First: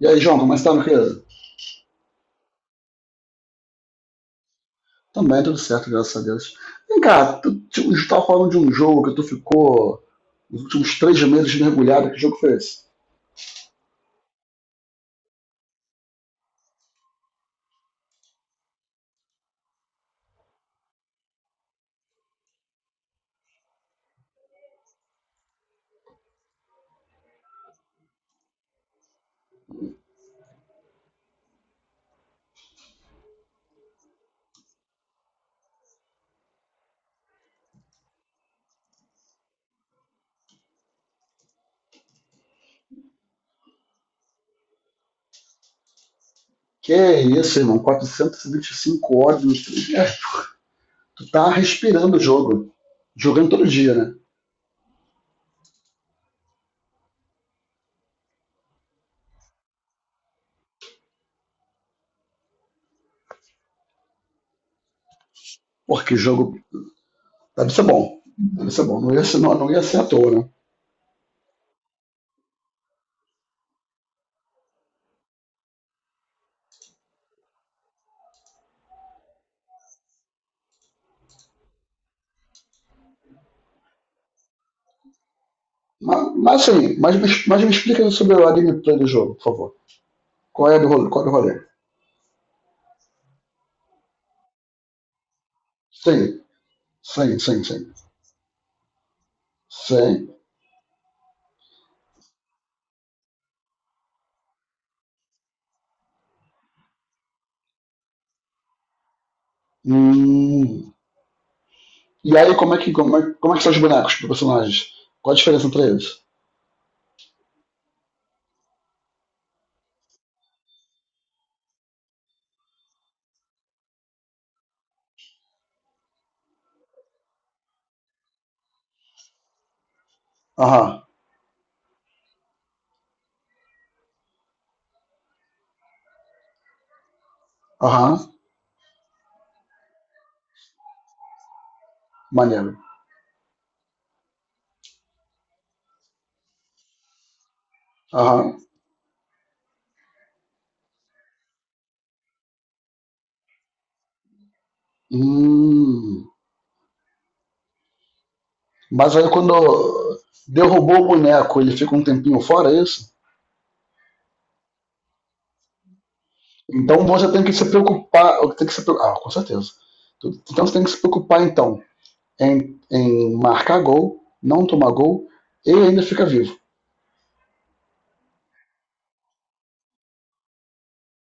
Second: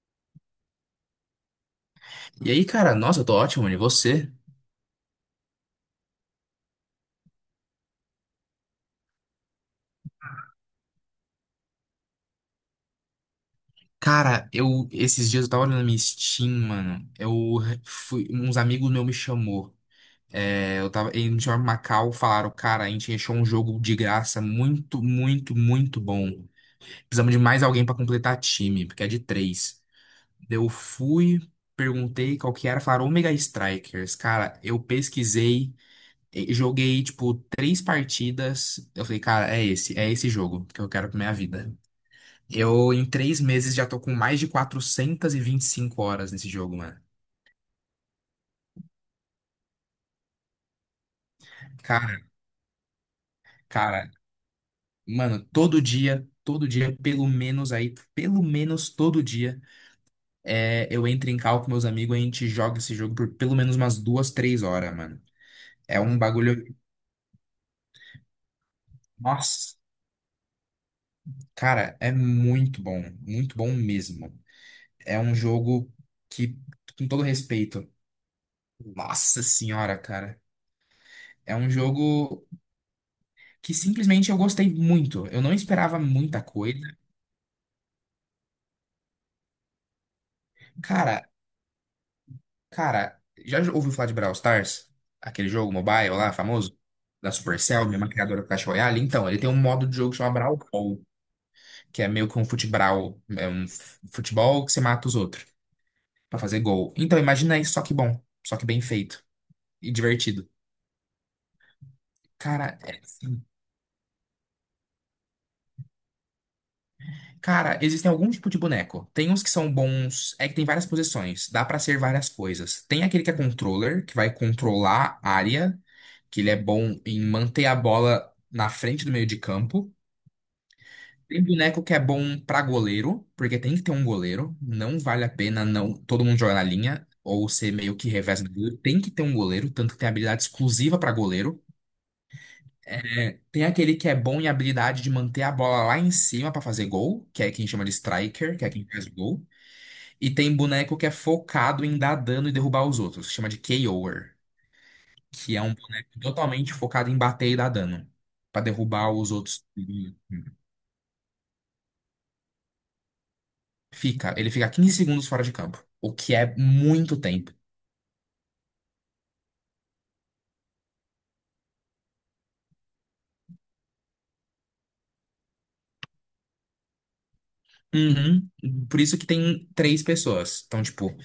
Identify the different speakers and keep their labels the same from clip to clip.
Speaker 1: E aí, João, como é que tá, meu querido?
Speaker 2: E aí, cara, nossa, eu tô ótimo, mano. E você?
Speaker 1: Também tudo certo, graças a Deus. Vem cá, tu tava falando de um jogo que tu ficou nos últimos 3 meses mergulhado. Que jogo foi esse?
Speaker 2: Cara, eu esses dias eu tava olhando na minha Steam, mano. Eu fui, uns amigos meus me chamou. É, eu tava, eles me chamaram pra Macau, falaram, cara, a gente achou um jogo de graça muito, muito, muito bom. Precisamos de mais alguém pra completar time, porque é de três. Eu fui, perguntei qual que era, falaram Omega Strikers. Cara, eu pesquisei, joguei tipo três partidas. Eu falei, cara, é esse jogo que eu quero pra minha vida. Eu, em 3 meses, já tô com mais de quatrocentas e vinte e cinco horas nesse jogo,
Speaker 1: Que
Speaker 2: mano.
Speaker 1: é isso, irmão? 425 horas nos 3 meses. Tu tá respirando
Speaker 2: Cara,
Speaker 1: o jogo. Jogando todo dia,
Speaker 2: cara,
Speaker 1: né?
Speaker 2: mano, todo dia, pelo menos aí, pelo menos todo dia, é, eu entro em call com meus amigos e a gente joga esse jogo por pelo menos umas duas, três horas, mano. É
Speaker 1: Porque
Speaker 2: um
Speaker 1: jogo
Speaker 2: bagulho.
Speaker 1: deve ser bom. Deve ser bom. Não ia ser, não, não
Speaker 2: Nossa,
Speaker 1: ia ser à toa, né?
Speaker 2: cara, é muito bom mesmo. É um jogo que, com todo respeito, nossa senhora, cara. É um jogo que simplesmente eu gostei muito. Eu não esperava
Speaker 1: Mas,
Speaker 2: muita
Speaker 1: mas assim,
Speaker 2: coisa.
Speaker 1: mas me explica sobre a gameplay do jogo, por favor. Qual é a do rolê?
Speaker 2: Cara,
Speaker 1: Qual é o rolê?
Speaker 2: cara, já ouviu falar de Brawl Stars? Aquele jogo mobile
Speaker 1: Sim,
Speaker 2: lá, famoso? Da
Speaker 1: sim, sim,
Speaker 2: Supercell,
Speaker 1: sim.
Speaker 2: mesma criadora do Clash Royale. Então, ele tem um modo de jogo que
Speaker 1: Sim.
Speaker 2: chama Brawl Ball, que é meio que um futebral, é um futebol que você mata os outros pra fazer gol. Então, imagina isso, só que bom, só que bem feito e divertido.
Speaker 1: Hum. E aí, como é
Speaker 2: Cara,
Speaker 1: que,
Speaker 2: é,
Speaker 1: como é,
Speaker 2: assim,
Speaker 1: como é que são os bonecos dos personagens? Qual a diferença entre eles?
Speaker 2: cara, existem algum tipo de boneco. Tem uns que são bons. É que tem várias posições. Dá pra ser várias coisas. Tem aquele que é controller, que vai controlar a área, que ele é bom em manter a bola na frente do meio de campo.
Speaker 1: Aham,
Speaker 2: Tem boneco que é bom pra goleiro, porque tem que ter um goleiro. Não vale a pena não todo mundo jogar na linha ou ser meio que
Speaker 1: aham,
Speaker 2: reverso do goleiro. Tem que ter um goleiro, tanto que tem habilidade exclusiva pra goleiro.
Speaker 1: maneiro.
Speaker 2: É, tem aquele que é bom em habilidade de manter a bola lá em cima pra fazer gol, que é quem chama de striker,
Speaker 1: Aham.
Speaker 2: que é quem faz gol. E tem boneco que é focado em dar dano e derrubar os outros. Chama de KOer. Que é um boneco
Speaker 1: Hum.
Speaker 2: totalmente focado em bater e dar dano. Pra derrubar
Speaker 1: Mas aí
Speaker 2: os outros.
Speaker 1: quando derrubou o boneco, ele fica um tempinho fora, é isso?
Speaker 2: Fica. Ele fica 15 segundos fora de campo. O que é
Speaker 1: Então
Speaker 2: muito
Speaker 1: você tem que
Speaker 2: tempo.
Speaker 1: se preocupar. Tem que se, ah, com certeza. Então você tem que se preocupar, então, em marcar gol, não tomar gol, e ainda fica vivo.
Speaker 2: Uhum. Por isso que tem três pessoas. Então, tipo,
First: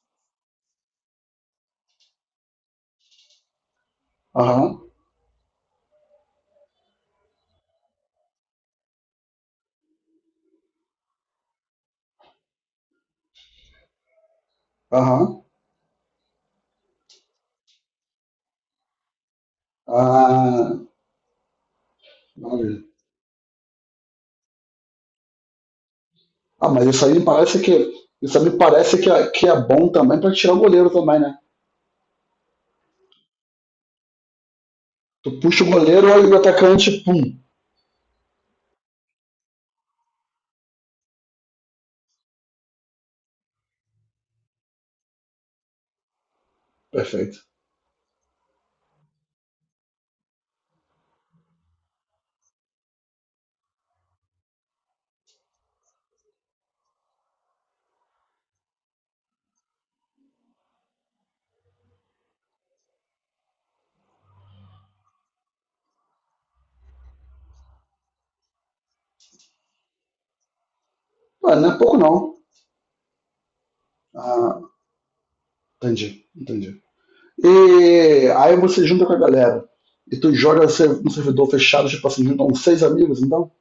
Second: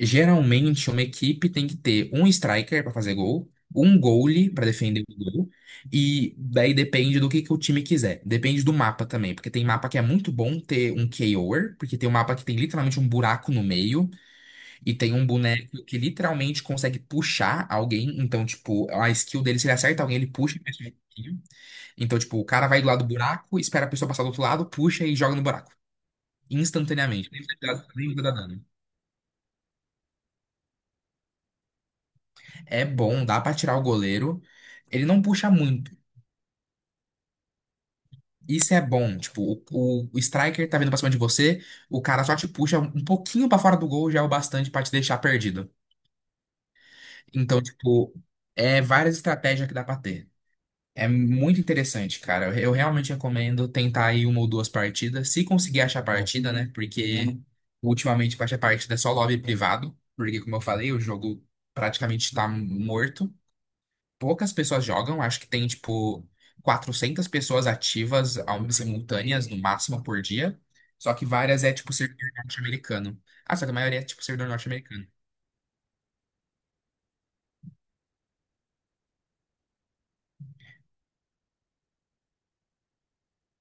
Speaker 2: geralmente uma equipe tem que ter um striker pra fazer gol, um goalie pra
Speaker 1: Aham,
Speaker 2: defender o gol, e daí depende do que o time quiser. Depende do mapa também, porque tem mapa que é muito bom ter um KOer, porque tem um mapa que tem literalmente um buraco no meio, e tem um
Speaker 1: aham.
Speaker 2: boneco que literalmente consegue puxar alguém. Então, tipo, a skill dele, se ele acerta alguém, ele puxa. E
Speaker 1: Ah,
Speaker 2: faz um. Então, tipo, o cara vai do lado do buraco, espera a pessoa passar do outro lado, puxa e joga no buraco.
Speaker 1: ah, mas isso aí me
Speaker 2: Instantaneamente. Nem
Speaker 1: parece
Speaker 2: vai
Speaker 1: que.
Speaker 2: nem vai dar
Speaker 1: Isso aí me
Speaker 2: dano.
Speaker 1: parece que é bom também pra tirar o goleiro também, né?
Speaker 2: É bom, dá pra tirar o goleiro. Ele não
Speaker 1: Tu
Speaker 2: puxa
Speaker 1: puxa o
Speaker 2: muito.
Speaker 1: goleiro, olha o atacante, pum.
Speaker 2: Isso é bom. Tipo, o striker tá vindo pra cima de você, o cara só te puxa um pouquinho pra fora do gol, já é o bastante pra te deixar perdido.
Speaker 1: Perfeito.
Speaker 2: Então, tipo, é várias estratégias que dá pra ter. É muito interessante, cara. Eu realmente recomendo tentar aí uma ou duas partidas, se conseguir achar partida, né? Porque ultimamente pra achar partida é só lobby privado, porque como eu falei, o jogo praticamente tá morto. Poucas pessoas jogam, acho que tem tipo 400 pessoas ativas simultâneas no máximo por dia, só que
Speaker 1: Ué,
Speaker 2: várias
Speaker 1: não
Speaker 2: é
Speaker 1: é
Speaker 2: tipo
Speaker 1: pouco não.
Speaker 2: servidor norte-americano. Ah, só que a maioria é tipo servidor
Speaker 1: Ah,
Speaker 2: norte-americano.
Speaker 1: entendi, entendi. E aí você junta com a galera. E tu joga no no servidor fechado, tipo assim, junta uns seis amigos, então.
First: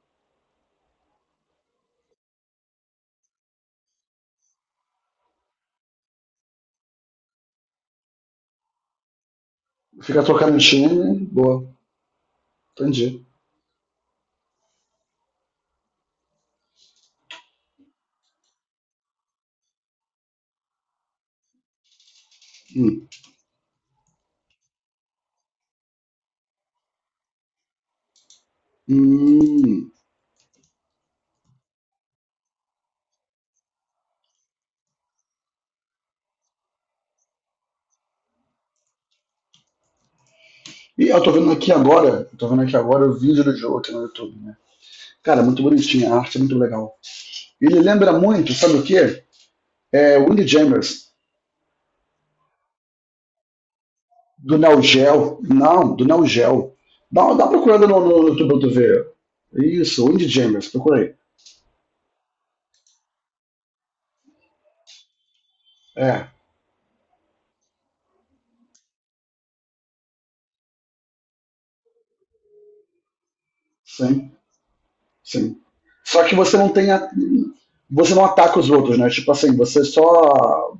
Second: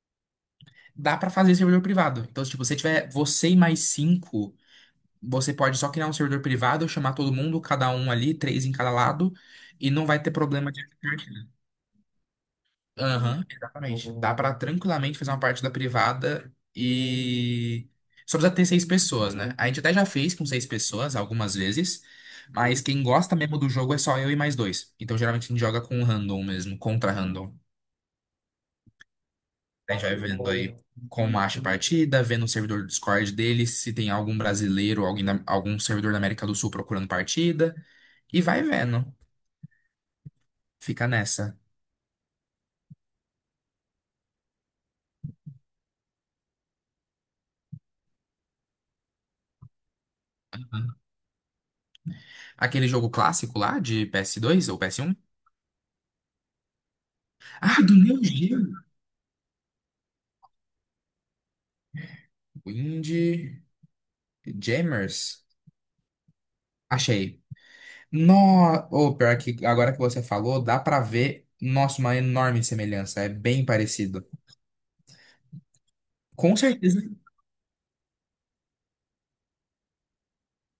Speaker 2: Dá pra fazer servidor privado. Então, se tipo, você tiver você e mais cinco, você pode só criar um servidor privado, chamar todo mundo, cada um ali, três em cada lado, e não vai
Speaker 1: Fica
Speaker 2: ter
Speaker 1: trocando
Speaker 2: problema de.
Speaker 1: time, boa. Entendi.
Speaker 2: Aham, exatamente. Dá pra tranquilamente fazer uma parte da privada e só precisa ter seis pessoas, né? A gente até já fez com seis pessoas algumas vezes, mas quem
Speaker 1: Hum.
Speaker 2: gosta mesmo do jogo é só eu e mais dois. Então geralmente a gente joga com random mesmo, contra random.
Speaker 1: Hum.
Speaker 2: A gente vai vendo aí como acha a partida, vendo o servidor do Discord dele, se tem algum brasileiro, alguém algum servidor da América do Sul procurando partida, e vai vendo. Fica
Speaker 1: E
Speaker 2: nessa.
Speaker 1: eu tô vendo aqui agora o vídeo do jogo aqui no YouTube, né? Cara, é muito bonitinho, a arte é muito legal. Ele lembra muito, sabe o quê? Windjammers
Speaker 2: Aquele jogo clássico lá de ps
Speaker 1: do
Speaker 2: dois ou
Speaker 1: Neo
Speaker 2: PS1.
Speaker 1: Geo. Não, do Neo Geo. Dá
Speaker 2: Ah,
Speaker 1: procurando
Speaker 2: do
Speaker 1: no,
Speaker 2: Neo
Speaker 1: no YouTube pra
Speaker 2: Geo!
Speaker 1: tu ver. Isso, Windjammers, Jammers, procura aí.
Speaker 2: Windjammers?
Speaker 1: É,
Speaker 2: Achei. No... Ou pior que agora que você falou, dá pra ver, nossa, uma enorme semelhança. É bem parecido.
Speaker 1: sim, sim. Só que
Speaker 2: Com
Speaker 1: você não tem.
Speaker 2: certeza.
Speaker 1: A, você não ataca os outros, né? Tipo assim, você só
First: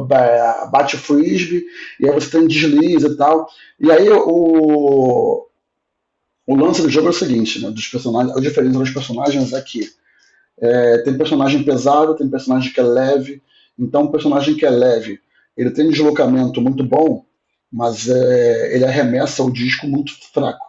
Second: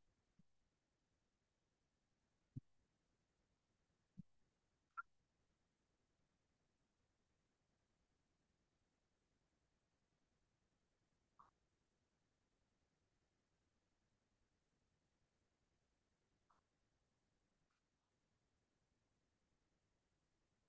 Speaker 1: bate o frisbee e aí você tem um deslize e tal. E aí o lance do jogo é o seguinte, né? Dos personagens, a diferença dos personagens é que é, tem personagem pesado, tem personagem que é leve. Então, um personagem que é leve, ele tem um deslocamento muito bom, mas ele arremessa o disco muito fraco.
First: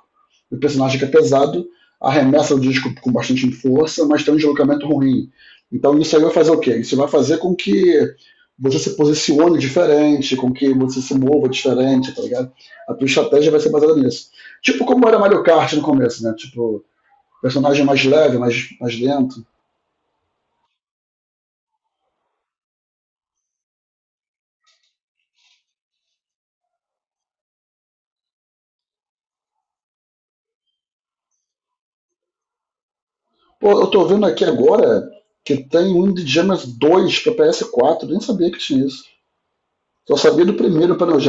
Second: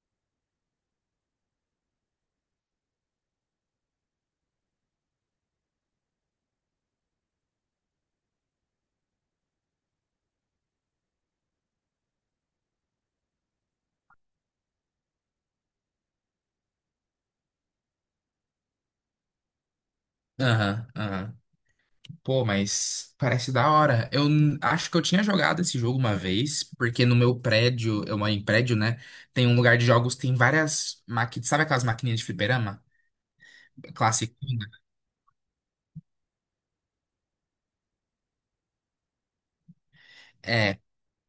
Speaker 1: O personagem que é pesado arremessa o disco com bastante força, mas tem um deslocamento ruim. Então, isso aí vai fazer o quê? Isso vai fazer com que você se posicione diferente, com que você se mova diferente, tá ligado? A tua estratégia vai ser baseada nisso. Tipo como era Mario Kart no começo, né? Tipo, personagem mais leve, mais lento.
Speaker 2: Aham, aham. Pô, mas parece da hora. Eu acho que eu tinha jogado esse jogo uma vez, porque no meu prédio, eu moro em prédio, né? Tem um lugar de jogos, tem várias máquinas. Sabe aquelas maquininhas de fliperama?
Speaker 1: Pô, eu tô vendo
Speaker 2: Clássico.
Speaker 1: aqui agora que tem um Indiana 2 pra PS4, nem sabia que tinha isso. Só sabia do primeiro para o,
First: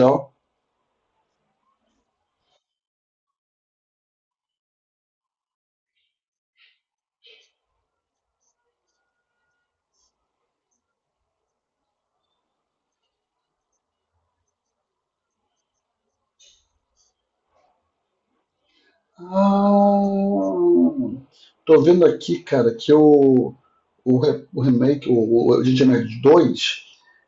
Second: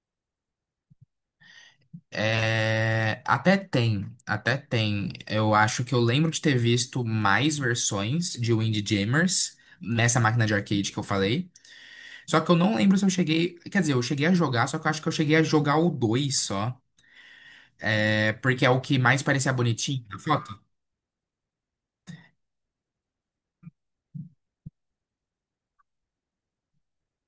Speaker 2: É, até tem, até tem. Eu acho que eu lembro de ter visto mais versões de Windjammers nessa máquina de arcade que eu falei. Só que eu não lembro se eu cheguei. Quer dizer, eu cheguei a jogar, só que eu acho que eu cheguei a jogar o 2 só. É, porque é o que mais parecia bonitinho na foto.
Speaker 1: ah, tô vendo aqui, cara, que o remake, o G G Nerd 2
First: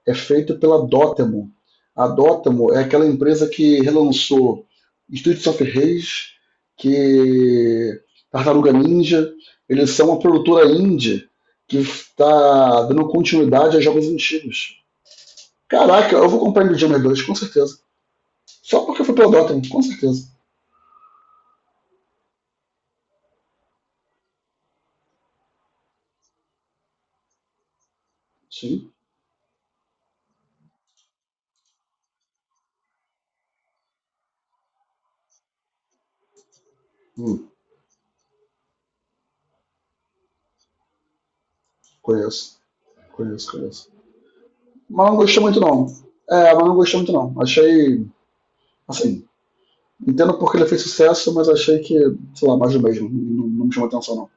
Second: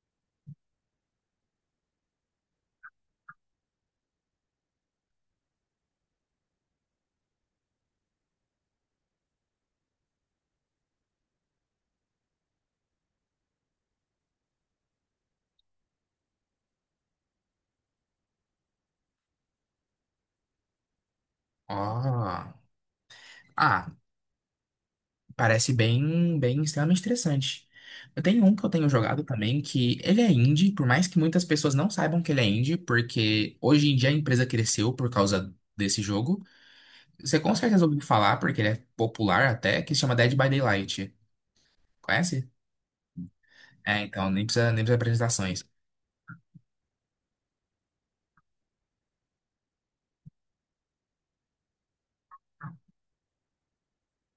Speaker 1: é feito pela Dotemu. A Dotemu é aquela empresa que relançou Streets of Rage, que Tartaruga Ninja. Eles são uma produtora indie que está dando continuidade a jogos antigos. Caraca, eu vou comprar Nintendo 2 com certeza. Só porque foi pela Dotemu, com certeza.
Speaker 2: Ó. Ah, parece bem, bem extremamente interessante. Eu tenho um que eu tenho
Speaker 1: Sim,
Speaker 2: jogado também, que ele é indie, por mais que muitas pessoas não saibam que ele é indie, porque hoje em dia a empresa cresceu por causa desse jogo. Você
Speaker 1: hum,
Speaker 2: com certeza ouviu falar, porque ele é popular até, que se chama Dead by Daylight. Conhece?
Speaker 1: conheço, conheço, conheço.
Speaker 2: É, então, nem precisa, nem precisa de
Speaker 1: Mas não gostei muito,
Speaker 2: apresentações.
Speaker 1: não. É, mas não gostei muito, não. Achei, assim, entendo porque ele fez sucesso, mas achei que, sei lá, mais do mesmo. Não, não me chamou atenção, não.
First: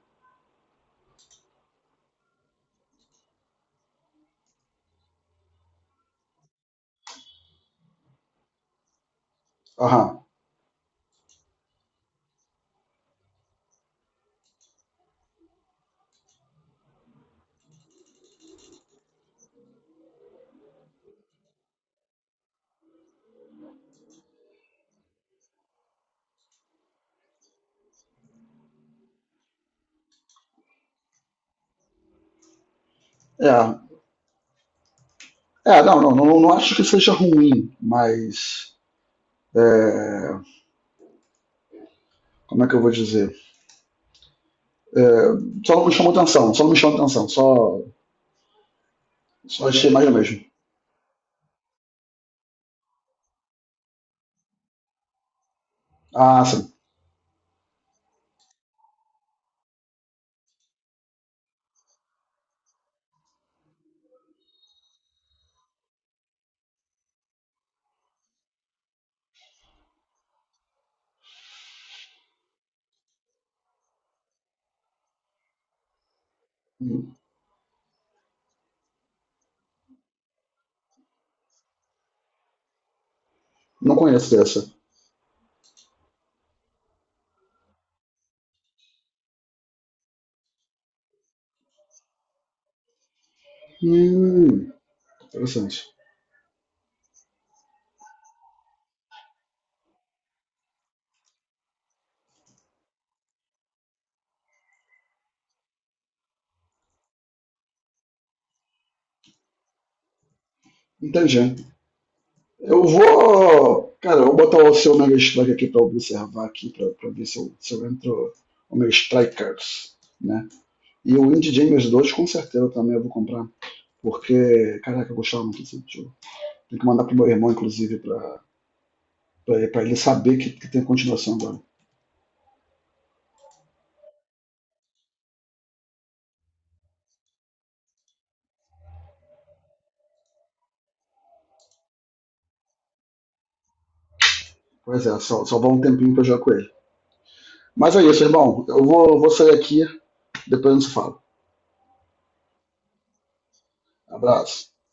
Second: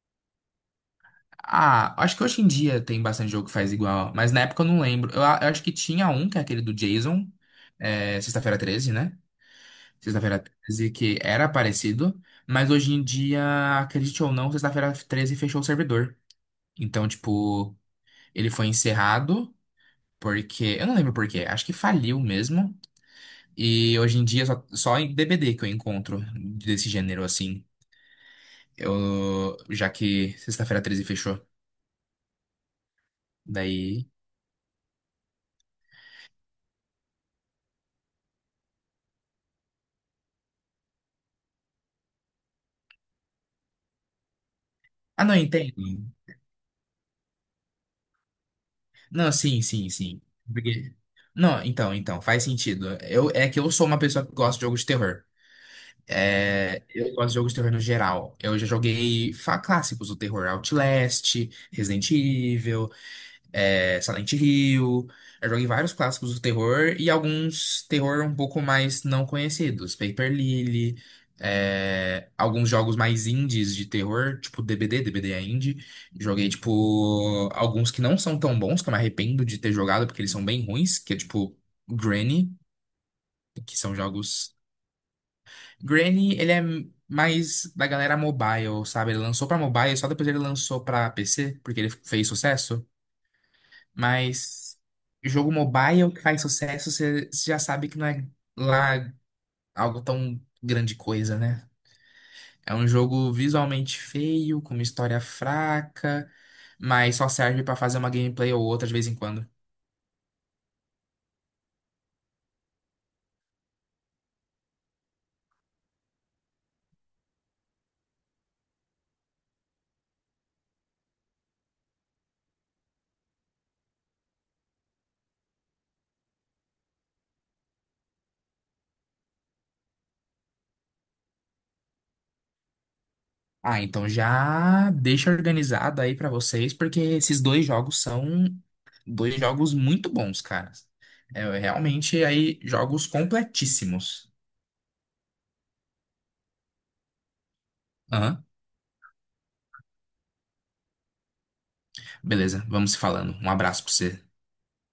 Speaker 2: Ah, acho que hoje em dia tem bastante jogo que faz igual, mas na época eu não lembro. Eu acho que tinha um, que é aquele do Jason, é, Sexta-feira 13, né?
Speaker 1: Aham.
Speaker 2: Sexta-feira 13, que era parecido, mas hoje em dia, acredite ou não, Sexta-feira 13 fechou o servidor. Então, tipo, ele foi encerrado porque. Eu não lembro por quê, acho que faliu mesmo. E hoje em dia, só em DBD que eu encontro desse gênero assim. Eu, já que Sexta-feira 13 fechou.
Speaker 1: É.
Speaker 2: Daí.
Speaker 1: É, não, não, não, não acho que seja ruim, mas. é, Como é que eu vou dizer? É,
Speaker 2: Ah, não,
Speaker 1: só
Speaker 2: entendo.
Speaker 1: não me chamou atenção, só não me chamou atenção, só,
Speaker 2: Não, sim,
Speaker 1: só achei
Speaker 2: sim,
Speaker 1: mais do
Speaker 2: sim.
Speaker 1: mesmo.
Speaker 2: Porque. Não, então, faz sentido. É que eu sou uma pessoa que gosta de jogos de terror.
Speaker 1: Ah, sim.
Speaker 2: É, eu gosto de jogos de terror no geral. Eu já joguei clássicos do terror, Outlast, Resident Evil, é, Silent Hill. Eu joguei vários clássicos do terror e alguns terror um pouco mais não conhecidos, Paper Lily, é, alguns jogos mais indies de terror, tipo DBD, DBD é indie. Joguei, tipo, alguns que não são tão bons, que eu me arrependo de ter jogado, porque eles são bem ruins, que é tipo Granny, que
Speaker 1: Não
Speaker 2: são
Speaker 1: conheço
Speaker 2: jogos.
Speaker 1: dessa.
Speaker 2: Granny, ele é mais da galera mobile, sabe? Ele lançou pra mobile, só depois ele lançou pra PC, porque ele fez sucesso.
Speaker 1: Hum,
Speaker 2: Mas jogo
Speaker 1: interessante.
Speaker 2: mobile que faz sucesso, você já sabe que não é lá algo tão grande coisa, né? É um jogo visualmente feio, com uma história fraca, mas só serve pra fazer uma gameplay ou outra de vez em quando.
Speaker 1: Entendi. Eu vou. Cara, eu vou botar o seu Omega Strike aqui para observar aqui, para ver se eu entro Omega Strike Cards, né? E o Indie James 2 com certeza também eu vou comprar, porque, caraca, eu gostava muito desse jogo. Tem que mandar pro meu irmão, inclusive, pra ele saber que tem continuação agora.
Speaker 2: Ah, então já deixa organizado aí pra vocês, porque esses dois jogos são. Dois jogos muito bons, cara. É, realmente aí jogos completíssimos.
Speaker 1: Pois é, só vai um tempinho pra eu jogar com ele. Mas é isso,
Speaker 2: Aham.
Speaker 1: irmão. Eu vou sair aqui, depois a gente se fala.
Speaker 2: Beleza, vamos se falando. Um abraço pra você.
Speaker 1: Abraço.